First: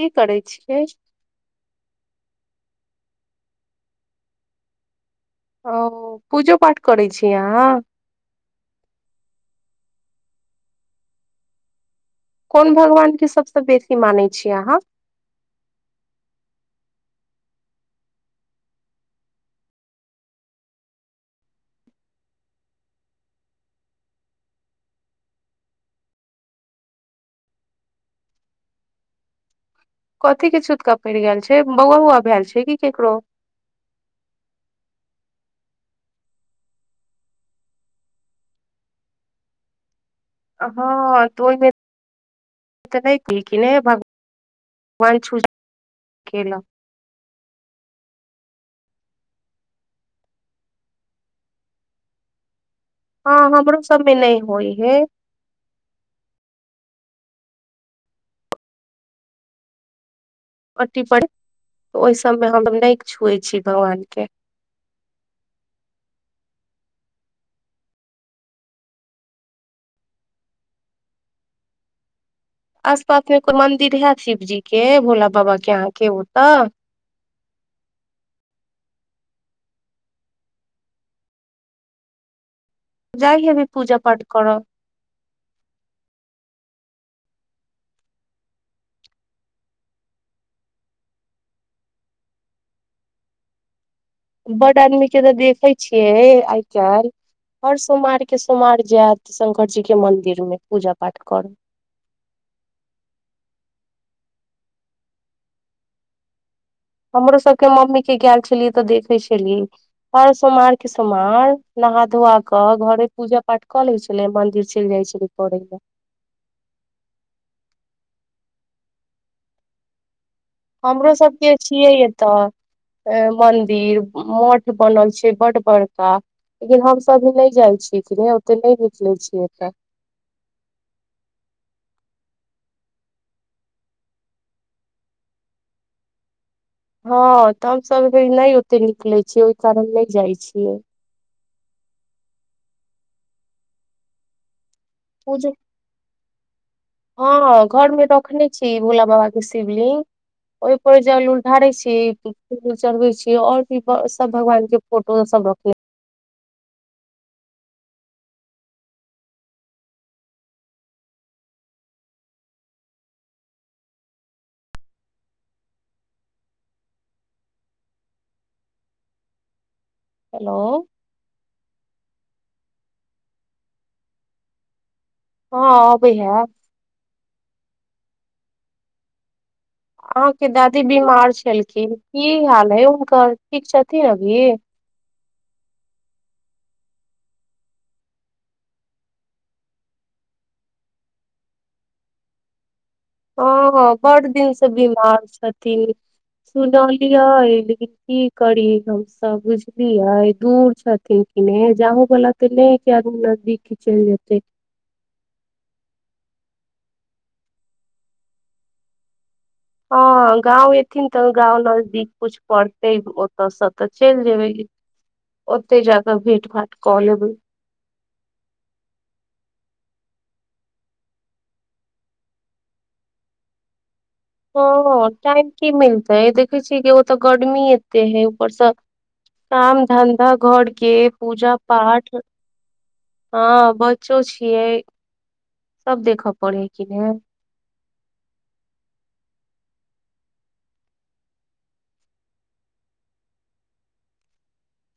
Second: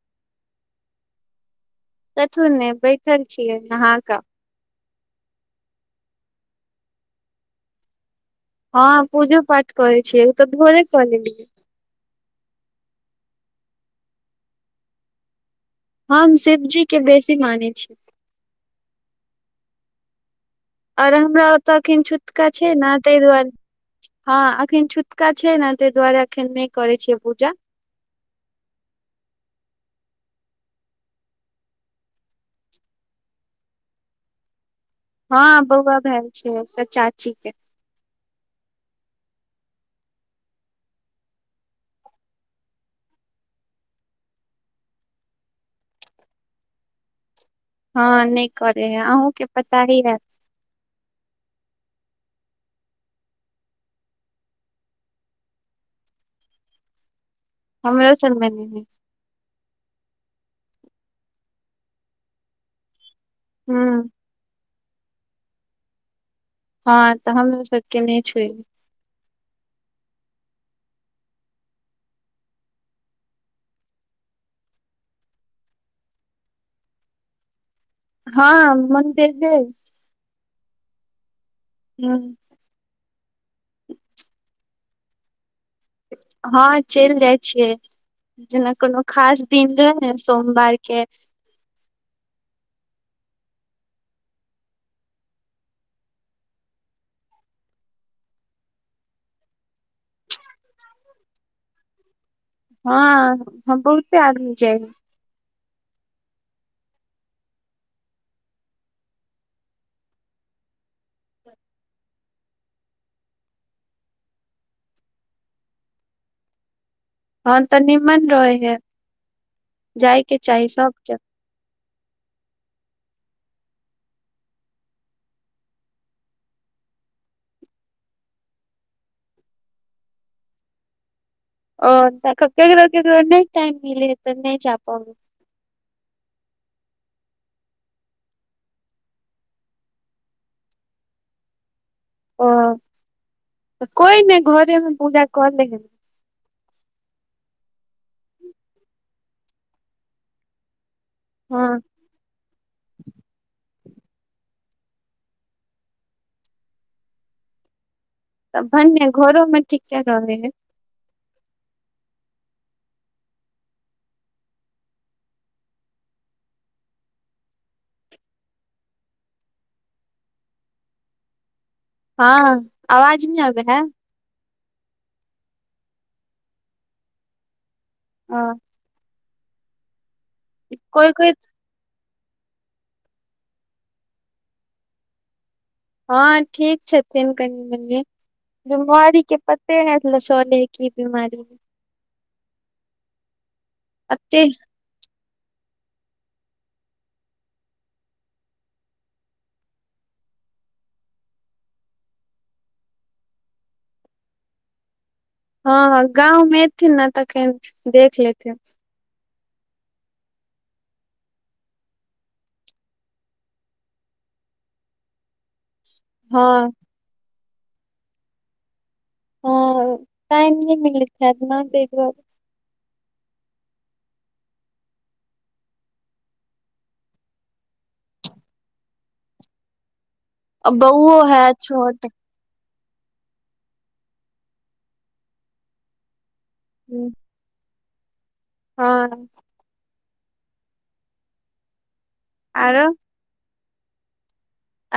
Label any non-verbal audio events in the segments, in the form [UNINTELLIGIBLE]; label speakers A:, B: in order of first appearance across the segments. A: की करै छियै
B: देखथून ने बैठल छियै नहा कऽ
A: ओ पूजो पाठ करै छियै अहाँ
B: हँ पूजो पाठ करै छियै उ तऽ भोरे कऽ लेलियै
A: कोन भगवानके सभसँ बेसी मानै छियै अहाँ
B: हम शिवजीके बेसी मानै छी आओर हमरा ओतय एखन छूतका छै ने तहि दुआरे हँ एखन छूतका छै ने तहि दुआरे एखन नहि करै छियै पूजा
A: कथि के छूतका पड़ि गेल छै बौआ उौआ भाएल छै की केकरो
B: हँ बौआ भाएल छै चाची के
A: हँ तऽ ओहिमे तऽ नहि [UNINTELLIGIBLE] हे भगवान भगवान छू केलक
B: हँ नहि करै हइ अहूँके पता ही हायत
A: हँ हमरो सभमे नहि होइ हइ
B: हमरो सभ मे नहि होइ छै
A: ओटी पर ओहि सबमे हम नहि छुयै छी भगवान
B: हुं
A: के
B: हँ तऽ हमहूँ सबके नहि छुए
A: आस पासमे कोइ मंन्दिर है शिवजी के भोला बाबाके अहाँके ओतऽ
B: हँ मन्दिर दै- हूँ
A: जाइ हबी पूजा पाठ करऽ
B: हँ चलि जाइ छियै जेना कोनो खास दिन रहै न सोमवारके
A: बड्ड आदमीके तऽ देखै छियै आइ काल्हि हर सोमारके सोमवार जायत शङ्करजीके मन्दिरमे पूजा पाठ करऽ
B: हँ हम बहुते आदमी जाइ हइ
A: हमरो सभके मम्मीके गैल छलियै तऽ देखै छलियै हर सोमारके सोमार नहा धोआ कऽ घरे पूजा पाठ कऽ लै छलै मन्दिर चलि जाइ छलै करै ला
B: हँ तऽ निम्मन रहै हइ जाइ के चाही सबके
A: छियै एतऽ मन्दिर मठ बनल छै बड बड़का लेकिन हमसभ भी नहि जाइ छियै ओते नहि निकलै छियै एत
B: ह तऽ ककरो ककरो नहि टाइम मिले तऽ नहि जा प
A: हँ तऽ हमसभ नहि ओते निकलै छियै ओहि कारण नहि जाइ छियै
B: ओ कोई नहि घरेमे पूजा
A: पूज
B: कऽ लिहन
A: हँ घर मे रखने छी भोला बा के शिवलिंग ओहि पर जल उल ढारै
B: हँ
A: छी चढ़बै छियै आओर भी सभ भगवानके फोटो सब रखने
B: तऽ भन्ने घरोमे ठीके रहै है
A: हेलो
B: हँ आवाज नहि आबै है
A: हँ अबै है
B: ह
A: अहाँके दादी
B: कोइ
A: बीमार छलखिन की हाल है हुनकर ठीक छथिन अभी
B: हँ ठीक छथिन कनि मनि बमारीके पते नहि चलै हइ कि बिमारी
A: ओ बड्ड
B: एते
A: दिन से बीमार छै छथिन सुनलियै लेकिन की करी हमस बुझलियै दूर छथिन कि नहि जाहोवाला तऽ नहि कि नजदीक ही चलि जेतै
B: हँ गाँवमे एथिन ने तखन देख लेथिन
A: हँ गाँं एथिन तऽ गाँंव नजदीक कुछ पड़तै ओतऽसँ तऽ चलि जेबै ओतय जा कऽ भेंट
B: हँ
A: घांट कऽ लेबै
B: हँ टाइम नहि मिलैत हैत ना तै दुआरे
A: ह टाइम की मिलतै देखे छियै कि ओ तऽ गर्मी एते है ऊपरसँ काम धन धा घर के
B: बौओ है
A: पूजा
B: छोट
A: पाठ हँ बच्चो छियै सब देखऽ पड़ै कि ने
B: हँ आरो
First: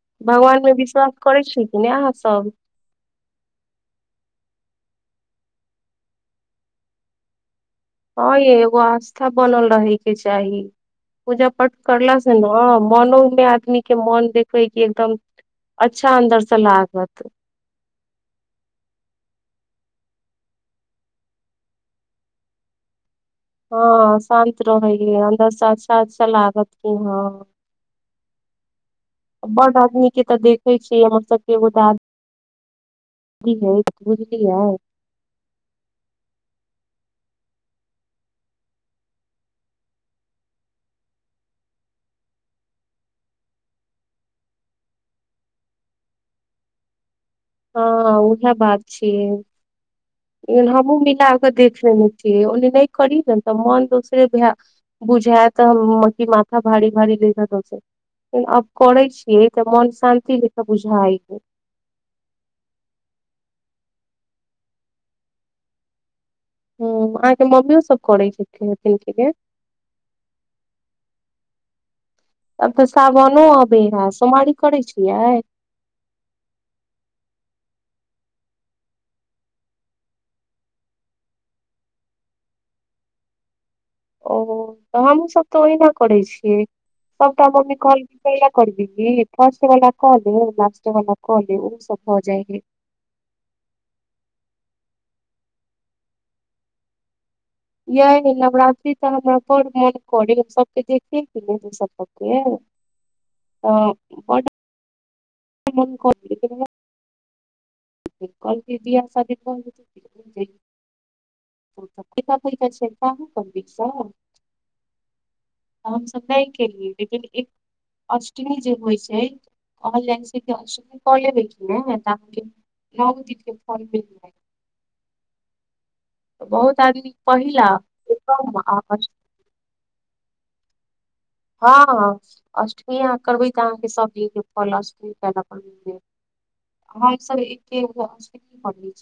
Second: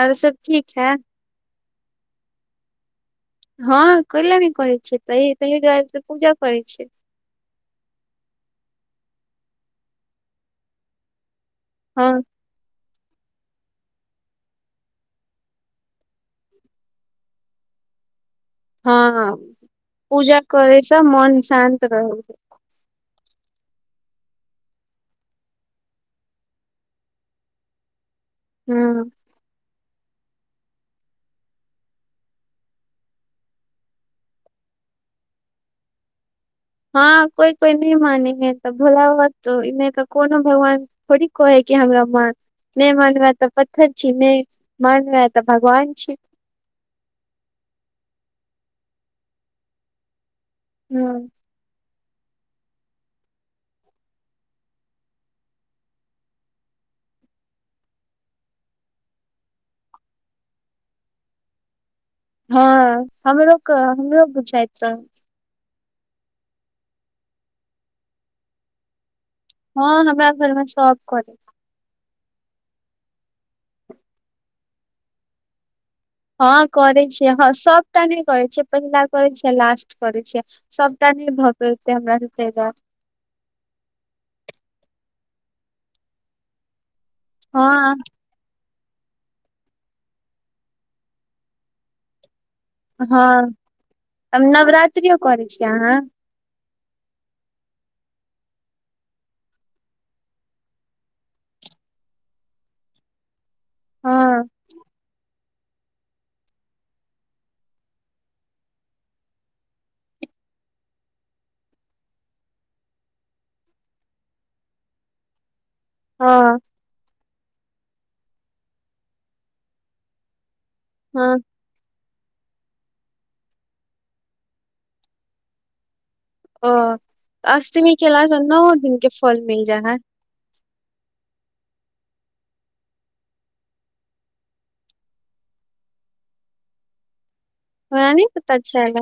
B: आरो सब ठीक
A: भगवानमे
B: है
A: विश्वास करै छी कि नहि आहाँ सब
B: हँ कएलै नहि करै छै तऽ तहि दुआरे तऽ पूजा करै छ
A: हँ यै एगो आस्था बनल रहयके चाही पूजा पाठ
B: हँ
A: करला से ने मन मनो मे आदमी के मोन देखबै की एकदम अच्छा अन्दर से लागत
B: हँ पूजा करैसँ मन शान्त रहै
A: हँ शान्त रहै हइ अन्दरसँ अच्छा अच्छा लागत की हँ
B: हूँ
A: बड आदमी के तऽ देखै छियै मतलब एगो [UNINTELLIGIBLE] की हइ बुझलीयै
B: हँ कोइ कोइ नहि मान हइ तऽ भोला बाबा त इने त कोनो भगवान थोड़ी कहै कि हमरा मान नहि मानवै तऽ प्थर छी नहि मानवै तऽ भगवान छी
A: हँ उहाए बात छियै हमहूँ
B: हँ
A: मिलाक देख लेने ओने नहि करी ने तऽ मन दोसरे बुझाय तऽ म-माथा भारी भारी ले- लेकिन अब करै छियै तऽ मन शान्ति जंका बुझाइ हइ
B: हँ हमरो क हमरो बुझाइत रहै
A: हूँ अहाँके मम्मियो सब करै छथिन हथिन के
B: हँ हमरा घरमे सब करै
A: तब तऽ सावनो आबै है सोमारी करै छियै
B: हँ करै छियै हँ सभटा नहि करै छियै पहिला करै छियै लास्ट करै छियै सभटा नहि भऽ पतै हमरा
A: ओ तऽ हमहुँसभ तऽ ओहिना करै छियै सबटा मम्मी
B: हँ
A: कहलकै कहिला करबिहीं फर्स्ट वला के लेब लास्ट वला क लेब ओहि स भ जाइ हइ
B: हँ अब नवरात्रिओ करै छी अहाँ
A: यैय नवरात्रि तऽ हमरा बड़ मोन करै हम सभके देखेके [UNINTELLIGIBLE] तऽ
B: हँ
A: बड्ड [UNINTELLIGIBLE] कलके बिआह शादी [UNINTELLIGIBLE] [UNINTELLIGIBLE] तऽ हमसभ नहि
B: हँ
A: केलियै लेकिन एक अष्टमी जे होइ छै कहल जाइ छै [UNINTELLIGIBLE] [UNINTELLIGIBLE] फल
B: हँ
A: मिल जाइ हइ
B: ओ अष्टमी केलासँ
A: एकदम
B: नओ
A: आ
B: दिन
A: अष्ट-
B: के फल मिल जाइ हइ
A: हँ अष्टमी अहाँ करबै तऽ अहाँके सब चीज के फल अष्टमी केला पर मिल जाएत हम सभ
B: हमरा नहि पता छले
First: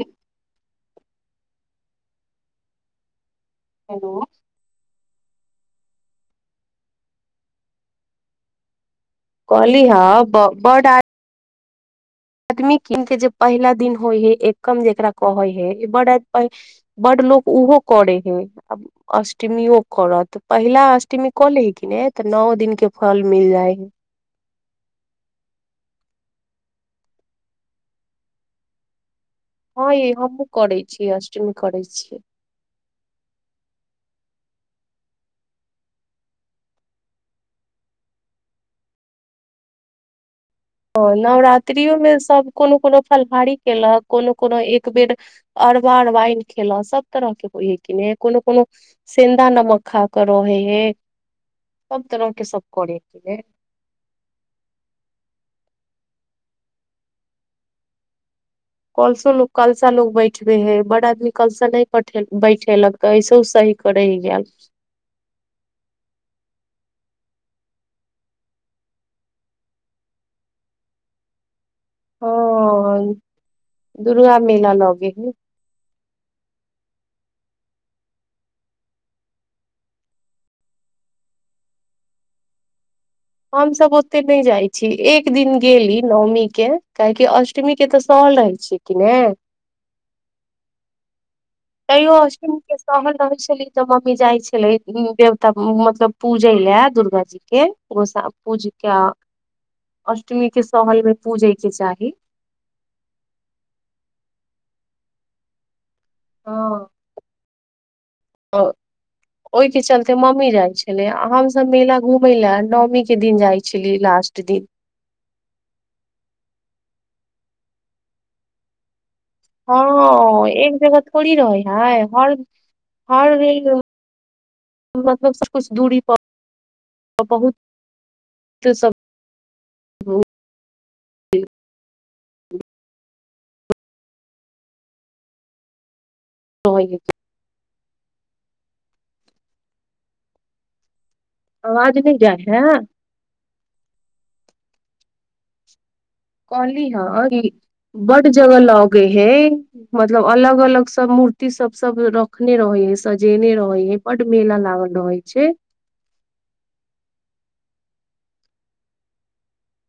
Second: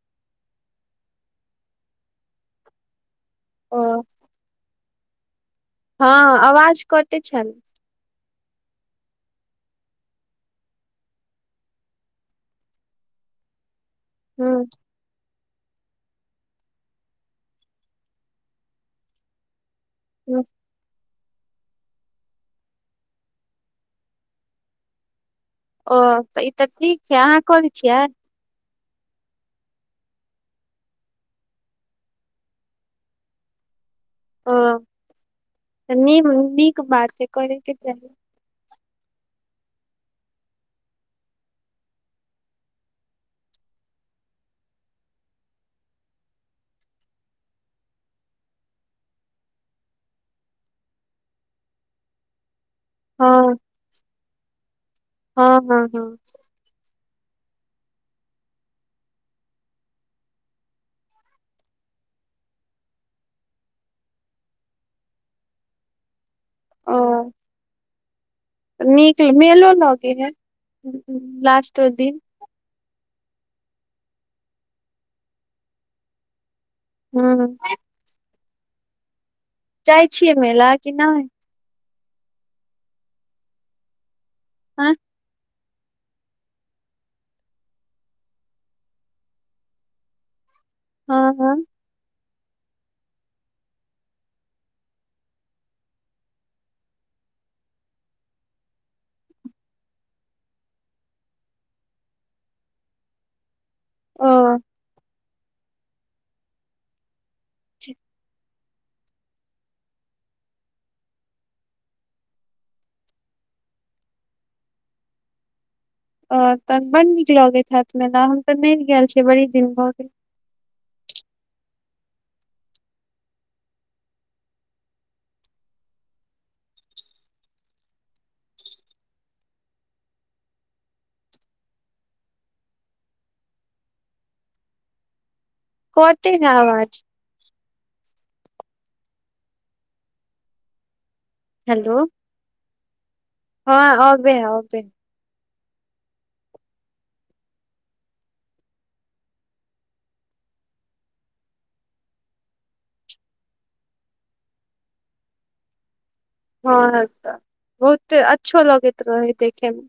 A: [UNINTELLIGIBLE] [UNINTELLIGIBLE]
B: ओ
A: हेलो
B: हँ अवाज कटे छालह
A: कहली हँ ब-बड आ- आदमी किन के जे पहिला दिन होइ हइ
B: ह
A: एकम जेकरा कहै हइ बड-बड्ड लोको उहो करै हइ आ अष्टमीयौ करऽत पहिला अष्ट- अष्ट्मी क लै हइ की ने तऽ नओ दिन के फल मिल जाय हइ
B: ओ तऽ ई तऽ ठीक छै अहाँ करै छियै
A: हँ यै हमहूँ करै छियै अष्टमी करै छियै
B: हँ त नीक नीक बात छै करैके चाही
A: हँ नवरात्रिोमे सभ कोनो कोनो फलाहारी केलक कोनो कोनो एक बेर अरबा अरबाइन खेलक सभ तरहके होइ हइ की नेे कोनो कोनो सेन्दा नमक खा कऽ रहै हइ सभ तरहके सभ करै
B: हँ
A: छै
B: हँ हँ हँ
A: कलसो लोक कलसा लोक बैठबै हइ बड आदमी कलसा नहि बैठ-बैठेलक तऽ ऐसो सहै क रहि गैल
B: ओ नीक मेलो लगै हइ लास्ट
A: हँ दुर्गा मेला लगै हइ
B: हूँ जाइ छियै मेला की नहि
A: हम सभ ओ- -त्ते नहि जाइ छी
B: हँ
A: एक दिन गेली नौमी के काहेकि अष्टमी के तऽ सहल रहै छियै की ने
B: हँ हँ
A: तैयो अष्टमीके सहल रहै छली तऽ मम्मी जाइ छलै देवता मतलब पूजय लाए दुर्गाजीके गोसा पूजि कऽ अष्टमीके सहलमे पूजयके चाही
B: हँ
A: हँ
B: ठीक
A: आ-ओहिके चलते मम्मी जाइ छलै आ हमसभ मेला घूमय लाऽ नऽमीके दिन जाइ छलियै लास्ट दिन
B: अ-तऽ बड्ड नीक लगैत हाएत मेला हम तऽ नहि गेल छी
A: हँ-अ ए- -क जगह थोड़ी रहै हइ हर -हर मतलब सब कुछ दूरी पर बहुत सब-
B: कत- -है आवाज
A: है। आवाज
B: हेलो
A: नहि जाइ है
B: हँ आबै है अबे
A: कहली हँ कि बड्ड जगह लागै हइ मतलब अलग अलग सब मूर्ति सब सब रखने रहे हइ सजेने रहै हइ बड्ड मेला लागल रहै छै
B: हँ तऽ बहुते अच्छो लगैत रहै देखेमे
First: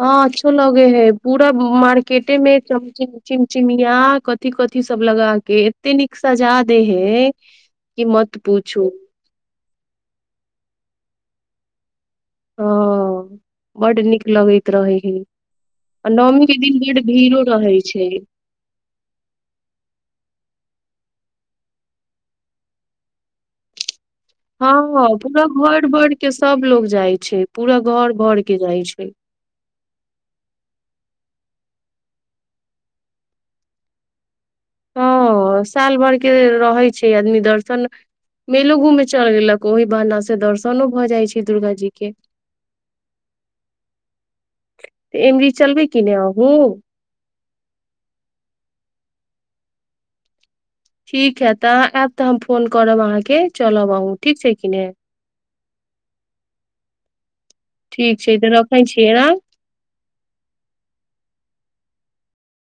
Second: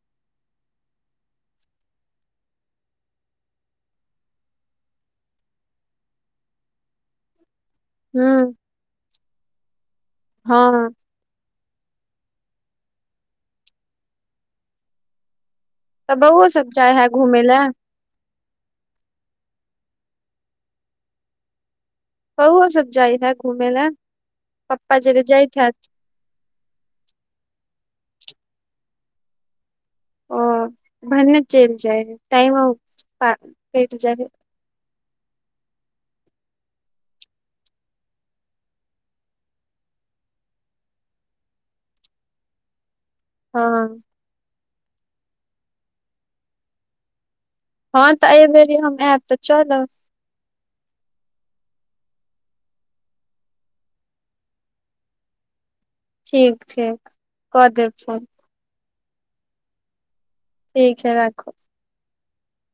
A: हँ अच्छो लगै हइ पूरा मार्केटे मे चमिम चिमचिमिया कथि कथि सब लगा के एते नीक सजा दै हइ की मत
B: ह
A: पुछू
B: हँ
A: हँ बड्ड नीक लगैत रहै हइ आ
B: तऽ
A: नओमी
B: बौओ
A: के
B: सब
A: दिन
B: जाइ
A: बड्ड
B: है
A: भीड़ो
B: घूमे लए
A: रहैत छै
B: बौओ सब जाइ है घूमे लाए
A: हँ पूरा घर बर के सभ लोग जाइ छै पूरा घर भरऽ के जाइ छै
B: ओ भनने चल जाइ हइ टाइमो का-कटि जाइ हइ
A: हँ साल भर के रहै छै आदमी दर्शन मेलो घूमे चल गेलक ओहि बहाने स दर्शनो भऽ जाइ छै दुर्गा जी के
B: हँ
A: तऽ एमरी चलबै की ने अंहूँ
B: हँ तऽ एबेरी हम आयब तऽ चलब
A: ठीक है तऽ अहाँ आयब तऽ हम फोन करब अहाँके चलब अहूँ ठीक छै की ने
B: ठीक ठीक कऽ देब
A: ठीक
B: फोन
A: छै [UNINTELLIGIBLE]
B: ठीक छै राखू